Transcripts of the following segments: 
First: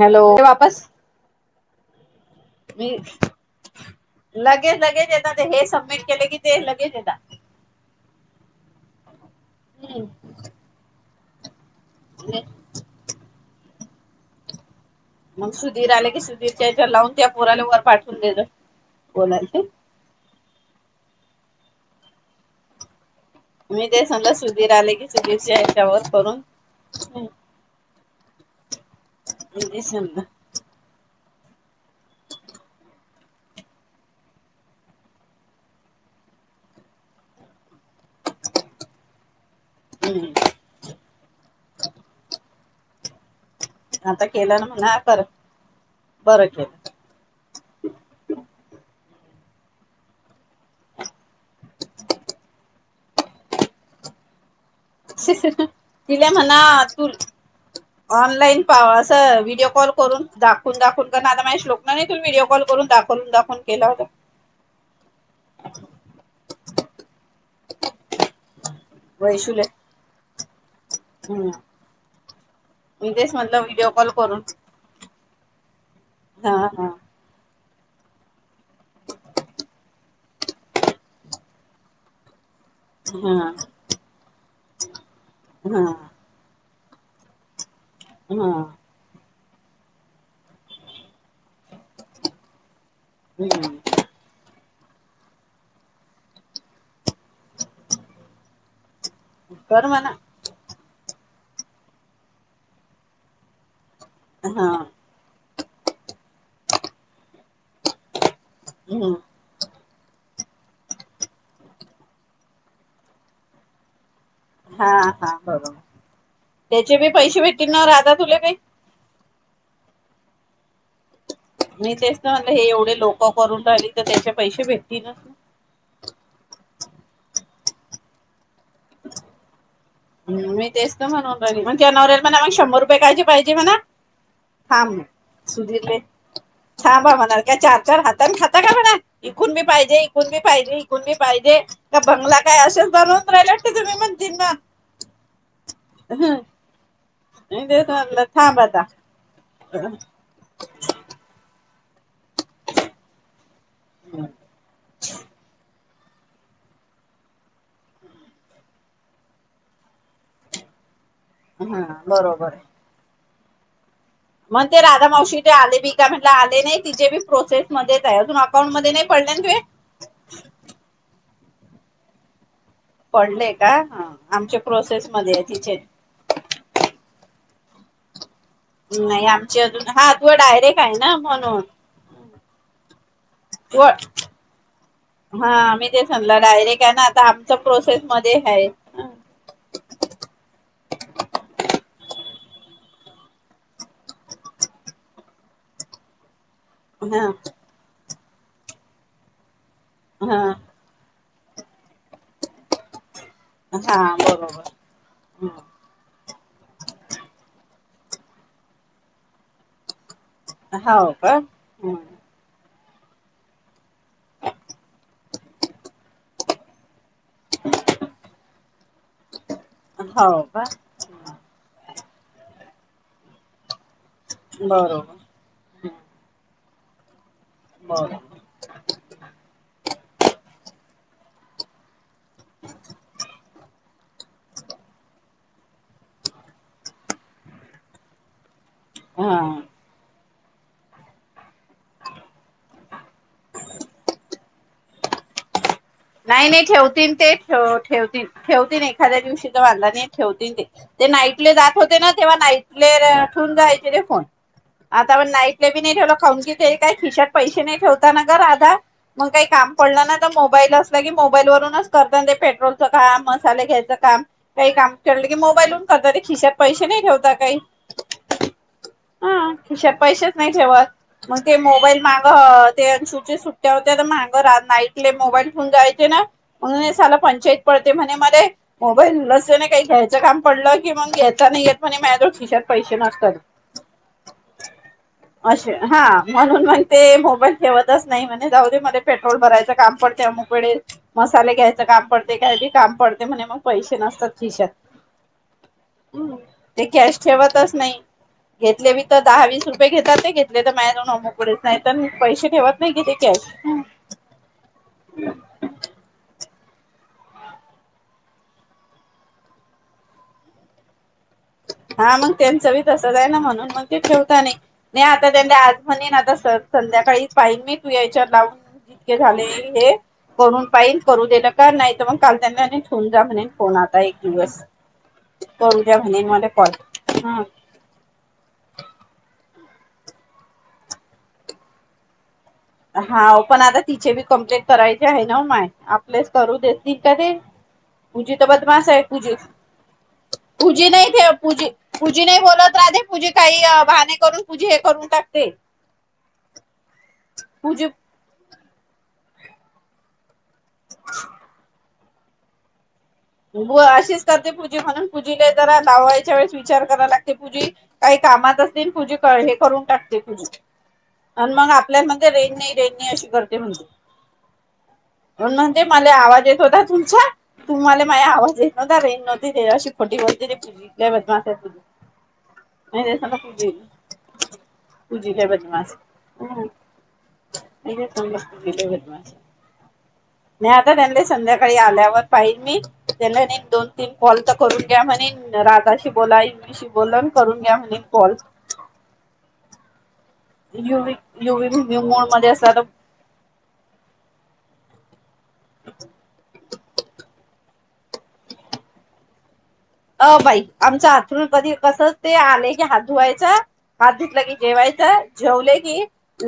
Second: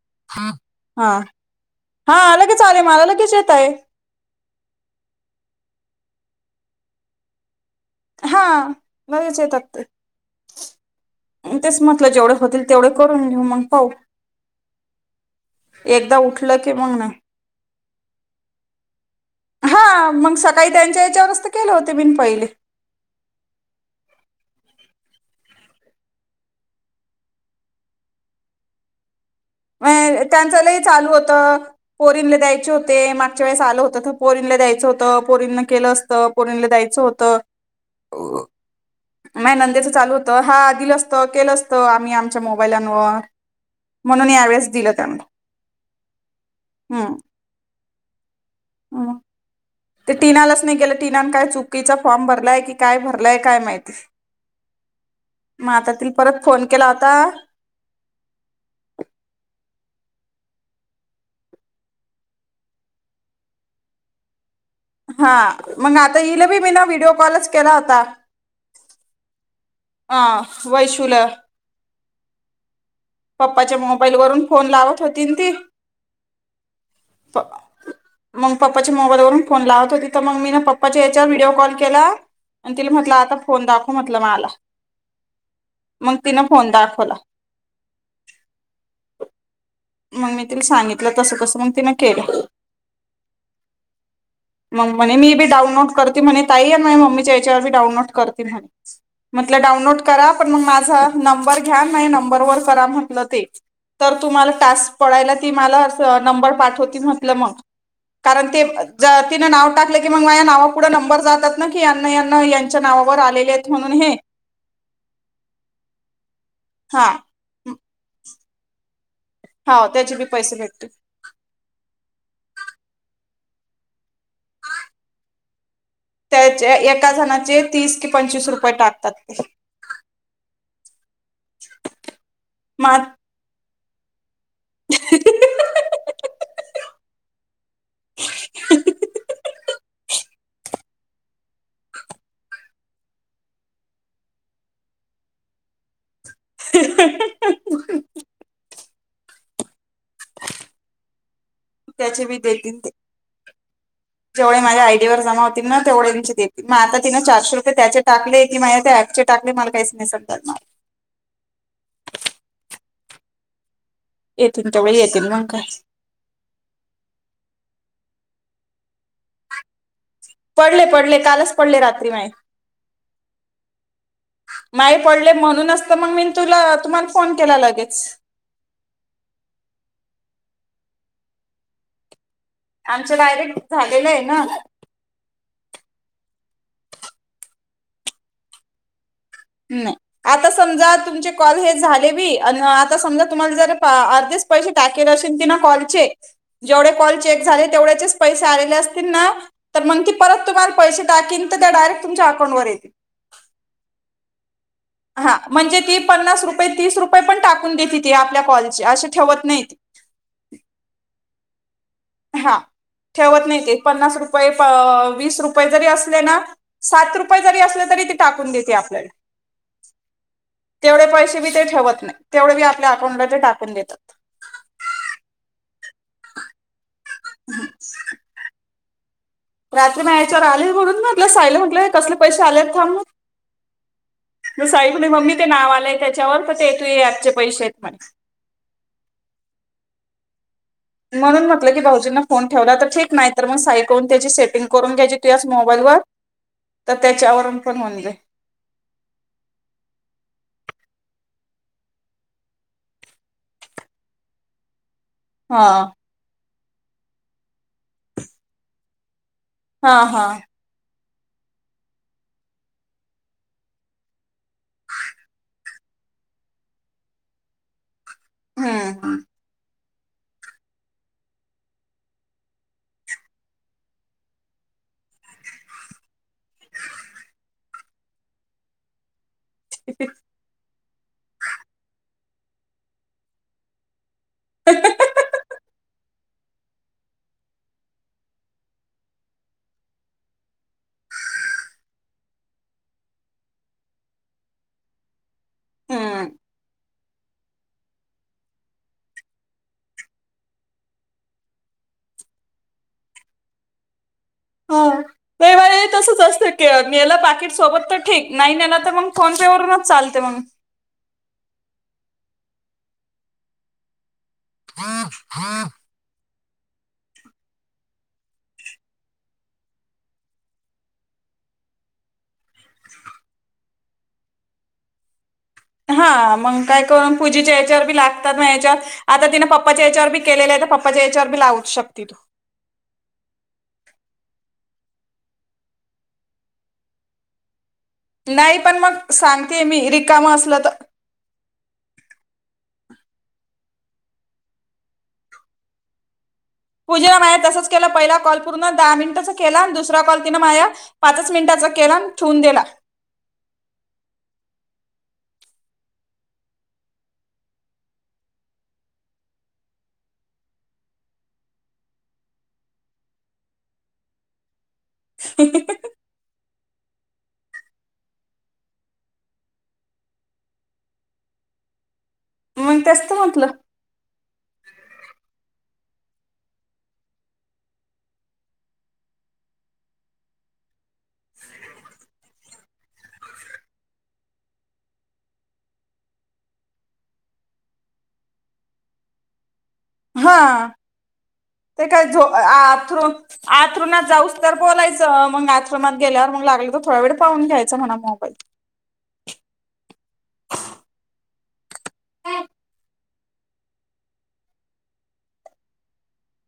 Hello ते हा वापस हा अलगेच चाले मी मला लगेच येत आहे लगेच लगेच येत ते हे सबमिट केले की ते लगेच येतात हा बजच येतत हम्म तेच म्हटलं जेवढे होतील तेवढे करून लिऊ मून हो मग सुधीर आले कि सुधीर त्याच्या मग ना लावून त्या पुोराल्यावरर पाठ तले बोणची काही त्यांच्या याच्यावरच तर केलं होते बी पहिले मी ते समजा सुधीर आले की सुधीरच्या आशावर करून म समजा त्यांचा चालू होत पोरीनला द्यायचे होते मागच्या वेळेस आलं होतं तर पोरीनला द्यायचं होतं पोरीन न केलं असत पोरीनला द्यायचं होत नाही नंदेचं चालू हम्म होतं हा दिल असतं केलं असतं आम्ही आमच्या मबाईलान आता म्हणून केलं ना यावेळेस दिलं म्हणा त्याना कर बरं हम् ते टीनालाच नाही केलं टीनान काय चुकीचा फॉर्म भरलाय की काय भरलाय काय माहिती मग आता तिला परत म्हणा फोन केला तू होता ऑनलाईन पा अस व्हिडिओ कॉल करून दाखवून दाखवून कर आता माझ श्लोकनाने त व्हिडिओ कॉल करून दाखवून दाखव केला होतता हा मग आता इल बी मी ना विडओ कॉलच केला होता वैशूला हां वैसला हम्म मी तेच म्हटलं पप्पाच्या व्हिडिओ कॉल मोबाईल करून वरून फोन लावत होती ती हा हा प मग पप्पाच्या मोबाईल वून फोन लावत होती तर मग मी ना पप्पाच्या याच्यावर व्हिडिओ कॉल केला आणि तिला म्हटलं हा आता फोन दाखव म्हटलं मला हा मग हा तिनं फोन दाखव खोला हा मग मी तिला सांगितलं तस कसं मण तिन केलं मग म्हणे मी बी डाउनलोड करते म्हणे ताई आणि मम्मीच्या यांच्यावर बी डाऊनलोड करते म्हणे म्हटलं कर डाऊनलोड म्हणा करा पण मग माझे माझ नंबर घ्या नाही नंबर वर करा म्हटलं ते तर तुम्हाला हा टास्क पाळला ती मला अस नंबर पाठवती म्हटलं मग कारण ते हम्म तिनं नाव टाकलं की मग माझ या नावापुढं नंबर जातात ना की यांना यांना यांच्या नावावर आलेले आहेत म्हणून हे- हा हा बरोबर त्याचे हा बी पैसे भेटतील ना राधा तुला काही हो त्याचे बी पैसे भेटतील. मी तेच तर म्हणलं हे एवढे लोक करून राहिली तर त्याचे पैसे भेटतील. त्याचे एका जणाचे तीस कि पंचवीस रुपये टाकतात. मी तेचतो म्हणून मग नवऱ्याला म्हणा मग शंभर मा रुपये कायची पाहिजे म्हणा. थांब सुधीर रे थांब म्हणा काय चार चार हाताने खाता का म्हणा इकून मी पाहिजे इकून मी पाहिजे. कुणी पाहिजे का बंगला काय असेच बनवून राहिले तुम्ही म्हणतुन मग ह थांब आता अजून त्याचे बी देतील ते जेवढ माझ्या आयडीवर जमा होतील ना. तेवढ्यांची देखिल माझे ते चारशे रुपये त्याचे टाकले की माझ्यात ॲपचे टाकले मला काहीच समजन नाही. हा बरोबर मग येतील ते तेवढे राधा येतील मावशी मग ते आले बी काय म्हट आले नाही तिचेे बी प्रोसेसच मध्येच आहे अजून अकाउंट मध्ये नाही. पडले ना तुझे? पडले पडले कालच पडले रात्री माझे पडले का हा आमच्या माझे प्रोसेस पडले मध्ये आहे तिचे. म्हणूनच मग मी तुला तुम्हाला फोन ल लागेच नाही आमची अजून हा तू डायरेक्ट आहे ना म्हणून आमचे डायरेक्ट व झालेलं आहे ना हा आम्ही ते म्हणला डायरेक्ट आहे ना आता आमचं प्रोसेस मध्ये आहेत ना. नाही आता समजा तुमचे कॉल हे झाले बी अ आता समजा तुम्हाला जर अर्धेच पैसे टाकेल असेल ती ना कॉलचे जेवढे कॉल हा चेक झाले तेवढेच पैसे आलेले असतील ना. तर मग ती हा परत तुम्हाला पैसे टाकेल. त्या डायरेक्ट तुमच्या अकाउंटवर येतील. हा बरोबर हा म्हणजे ती पन्नास रुपये तीस रुपये पण टाकून घेत ती आपल्या कॉलशी ठेवत नाही. हा का हम हा ठेवत नाही ते पन्नास रुपये वीस रुपये जरी असले ना सात रुपे अस तरी त टाकून देते आप हो का तेवढे पैसे बी ते ठेवत नाही. तेवढे मी आपल्या अकाउंटला ते टाकून देतात. बरोबर ब [unintelligible] रात्री म याच्यावर आली म्हणून म्हटलं साईला म्हंटलं कसले पैसे आलेत थांब. हा. म्हणून म्हटलं की भाऊजींना फोन ठेवला तर ठीक नाही तर मग साई करून त्याची सेटिंग करून घ्याची त मो. नाही नाही ठेवतील ते पण होऊन जाईल ठेवतील ठेवतील एखाद्या दिवशी तरांला नाही ठेवतील ते ते नाहीईट. ले जात होते ना तेव्हा नाईट ठेवून जायचे र फोन. आता आपण हा नाईटले बी नाही ठेवलं खा. ते काय खिशात पैसे नाही ठेवताना ग राधा. मग काही काम हा पडलं ना हा तर मोबाईलच. की मोबाईल वूनच करत ते पेट्रोलचं काम मसाले घ्यायचं काम. काही काम केलं की मोबाईलून. तरी खिशत पैसे नाही ठेवता काही. हम ह. किसान पैसेच नाही ठेवत मग ते मोबाईल माग ते सुुटची सुट्ट्या होत्या तर मग राह नाईटले मोबाईल. य ना म्हणूनला पंचायत पडते म्हणे म मोबाईल. काही घ्यायचं काम पडलं की मग घ्यायच नाहीेत म्ह म. किशात पैसे नसतात. अशे हा. म्हणून मग ते मोबाईल ठेवतच नाही म्हण जाद मध्ये पेट्रोल भरायचं काम पण ते. मसाले घ्यायचं काम पडते काय काम पडते म्हणे मग पैसे नसतात खिशत. हम्म हम् ते कॅश. ठेवतच नाही घेतले बी तर दहा वीस रुपये घेतात ते घेतले तर मायजन मोकडेच नाही तर पैसे ठेवत नाही कि ते कॅश. हो ते बा तसच असतं कलं पाकीिट सोबत तर ठीक नाही ना तर मग फोन पे वूनच चालते मग. हा मग त्यांचं बी तसं जा आहे ना म्हणून मग ते ठेव. नाही नाही आता त्यां आज म्हणी ना तस. संध्याकाळी पान मी तू याच्यात लावून जितके झाले हे करून पान करू देलं का नाही तर मग काल त्यांना ठेवू जा म्हणे फोन आता एक दिवस. द्या म्हणेन हा मला मग कॉल काय करून ह. पूजेच्या याच्यावर बी लागतात ना याच्यावर आता तिने्. पपाच्या याच्यावर केलेले आहे तर पप्पाच्या याच्यावर बी लावू शकती तू. हा पण आता तिचे बी कंप्लेंट करायचे आहे ना माय आपलेस करू देततील का ते. पुूजी त नाही पण बदमाश मग आहे पूजी सांगते मी रिकाम असलं तर पुूजी नाहीे पूजी पुूजी नाही बोला. धे पूजे काही भाने करून पूजे हे करून टाकते. पूजेला ना माय तसंच केला पूजी पहिला कॉल. पूर्ण दहा मिनिटचा केला दुसरा कॉ. माझ पाचच मिनिटाचा केला. ठेवून दिला. अशीच करते पूजी म्हणून पूजीला जरा लावायच्या वेळेस विचार करायला लागते पूजी काही कामात असते पूजी हे करून टाकते पूजी आणि मग आपल्यामध्ये रेण नाही रेणनी अशी करते म्हणते. म्हणुन म्हणते मला आवाज. येत होता तुमच्या तुम्हाला माझ आवाज येत नव्हता रे नव्हती ते अशी खोटी ग पूले बदमास पू मग [unintelligible] नाही तेच तर नाही सल म्हटलं कती तुझीचा बदमास तुझीचा बदमास नाही आता त्यां संध्याकाळी आल्यावर पाहिल मी [unintelligible] त्याला दोन तीन कॉल तर करून घ्या म्हणे राधाशी बोला इंगलीशी बोला करून घ्या म्हणे कॉल हा युवी युवी ते काय झो मूड मध्ये असला तर आथर आथरुणात जाऊस तर बोलायचं ह मग आश्रमात गेल्यावर मग लागलं तर थोडा वेळ पाहून घ्यायं म्हणा मोबाईल अ बाई आमच आथरण कधी कस ते आले की हात धुवायचा हात धुतला की जेवायचा जेवले की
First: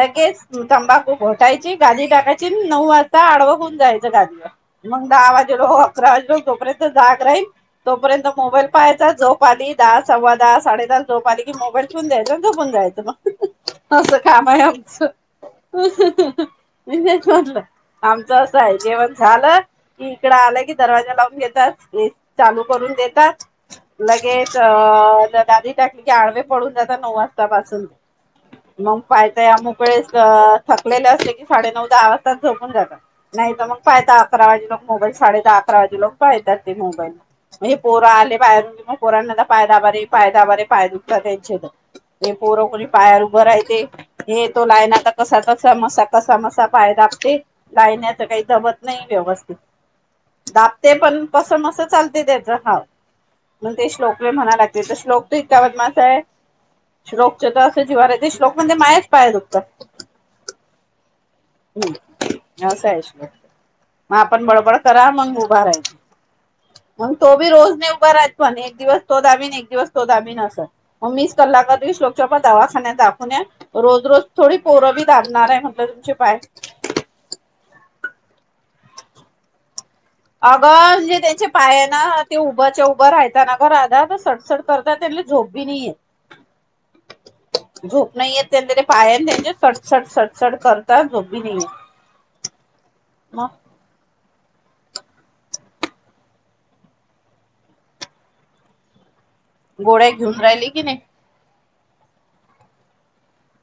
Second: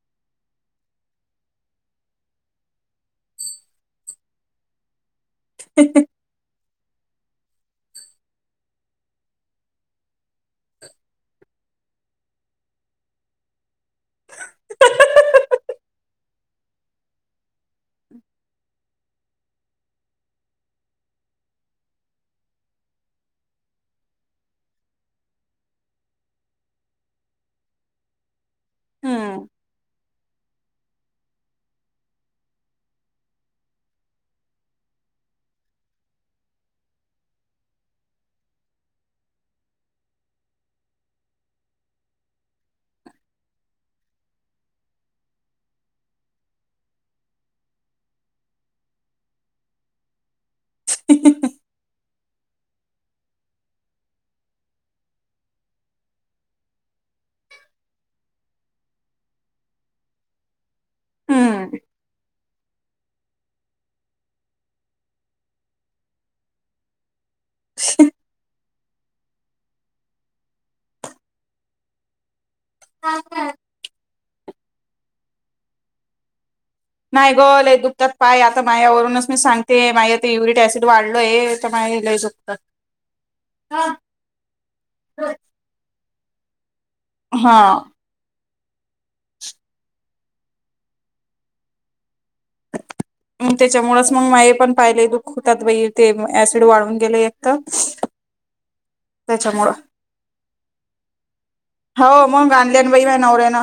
लगेच तंबाखू फोटायची गादी टाकायची नऊ वाजता आडव होऊन जायचं गादीवर मग दहावाजेलो अकरा वाजल तोपर जाग राहील तोपर्यंत मोबाईल पाहायचा जोप आली दहा सव्वा दहा साडे दहा जोप आली कि मोबाईल फून जायच झोपून जायचं मग असं काम आहे आमचं म्हच म्हणलं आमच असं आहे जेवण झालं की इकड आलं कि दरवाजा लावून घेत चालू करून देत लगेच अ दाधी टाकली की आडवे पडून जातात नऊ वाजतापासून मग पायत हम्म अ मोकळेच थलेले असते की साडे नऊ दहा वाजताच झोपून जातात नाही तर मग पाहता अकरा वाजे लोक मोबाईल साडे दहा अकरा वाजे लोक पाहतात ते मोबाईल पोरं आले पाहेरून क पोरांना पाय दाबारे पाय दाबारे पाय दुखत त्यांचे तर ते पोरं कोणी पायार उभं राहते हे तो लायनाचा कसा कसा मसा कसा मसा पाय दाबते लायण्याच काही दबत नाही व्यवस्थित दापते पण कस मस चालत [unintelligible] ेत [unintelligible] हा मण ते श्लोक म्हणा लागते तर श्लोक तर इतका बदमास आहे श्लोक च तर असं जीवाार आहे ते श्लोक म्हणजे मायाच पाया दुखत [unintelligible] हम्म हम्म नसायश [unintelligible] मग आपण बडबड करा मग उभा राहायच म तोी रोज नाही उभा राहतो [unintelligible] दिवस तो दाबिन एक दिवस तो दाबिन असत मग वीस कलास लोकच्या प दवाखान्या दाखवण्या रोज रोज थोडी पोरबी लाणणार आहे म्हटलं तुम बाय नाही गोल दुपतात पाय आता माझ्यावरूनच मी सांगते माया ते युरिक ऍसिड अगर जे त्यांचे वाढलोय तर पाय आहे माया लय ना ते दुखतात उभ्याच्या उभं राहताना अग राध तर सडसड करत त्यांना झोप बी नाहीे हा झूप नाही य त्यां पाया नाहीे चटचड चडचड करता जो भी नाही मग त्याच्यामुळेच मग मा पण पाहिले दुखतात व ते सिड वाढून गेले एक तर त्याच्यामुळं गोड्या घेऊन राहिले की नाही हो मग आणल्यान वई म नवऱ्या ना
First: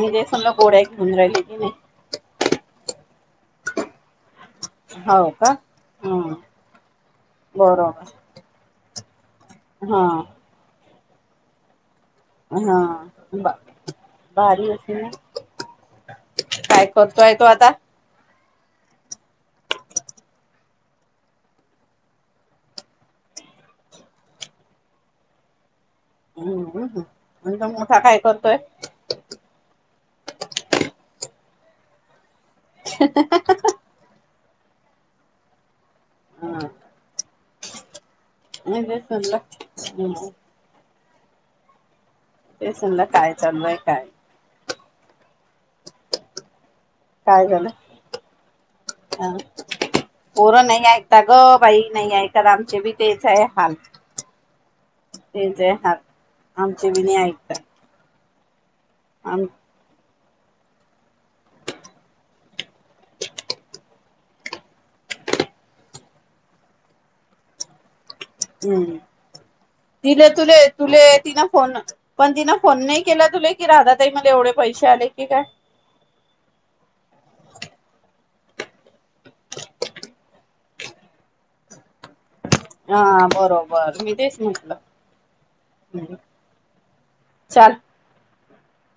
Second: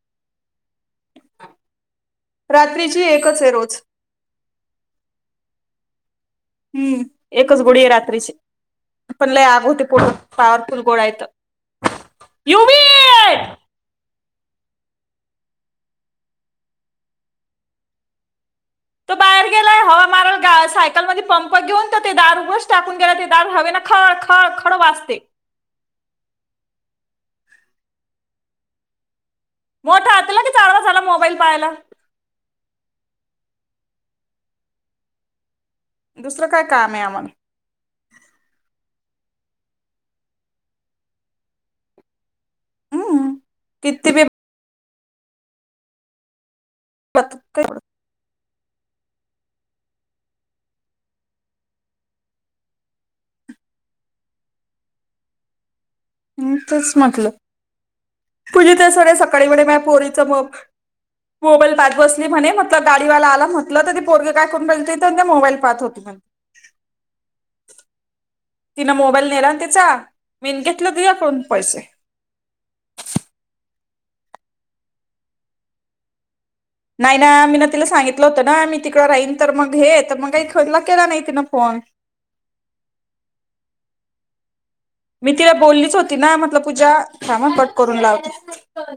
मजे सल गोडा एक धंद राहिली त मी रात्रीची आहे रोज हो का हम हम्म एकच गोळी आहे बरोबर रात्रीची पण ल आग होते हा पोण पाॉवरफुल गोड आहे [unintelligible] हा बा भारी असे ना काय करतोय तो आता तो बाहेर गेलाय हवा मारळ सायकलमध्ये पंप घेऊन त ते दार उभच टाकून गेला ते दार हवे ना खळ खळ खळ वाचते हम्मम् आणि मोठा काय करतोय मोठा हातला की चार वाज झाला मोबाईल पाहायला [unintelligible] दुसरं काय काम आहे आम्हाला अल ते समध काय हम्म. चाललंय काय किती बी मत ह पोरं नाही ऐकता ग बाई नाही ऐकत आमचे बी तेच आहे हाल तेच आहे हाल ह् तेच आमचे बी नाही म्हटलं ऐकता तुझी ते सळे आम सकाळी वेळे म पोरी मोबाईल प बसली म्हणे म्हट गाडीवाला आला म्हटलं तर ते पोरगे काय कोण मोबाईल पात होती म्ह हम् तिन तु मीन घेतलं तुले तिन तिच्याकडून फोन पैसे पण तिन फोन नाही केला तु की राहतात मध्ये एवढे पैसे आले की काय नाही ना मी ना तिला सांगितलं होत ना मी तिकडं राहीन तर मग हे तर मग काही खला केला नाही तिन फोन हा बरोबर मी तेच म्हटलं मी तिला बोललीच होती ना म्हटल पूजा मा कट चाल करून लावते पाच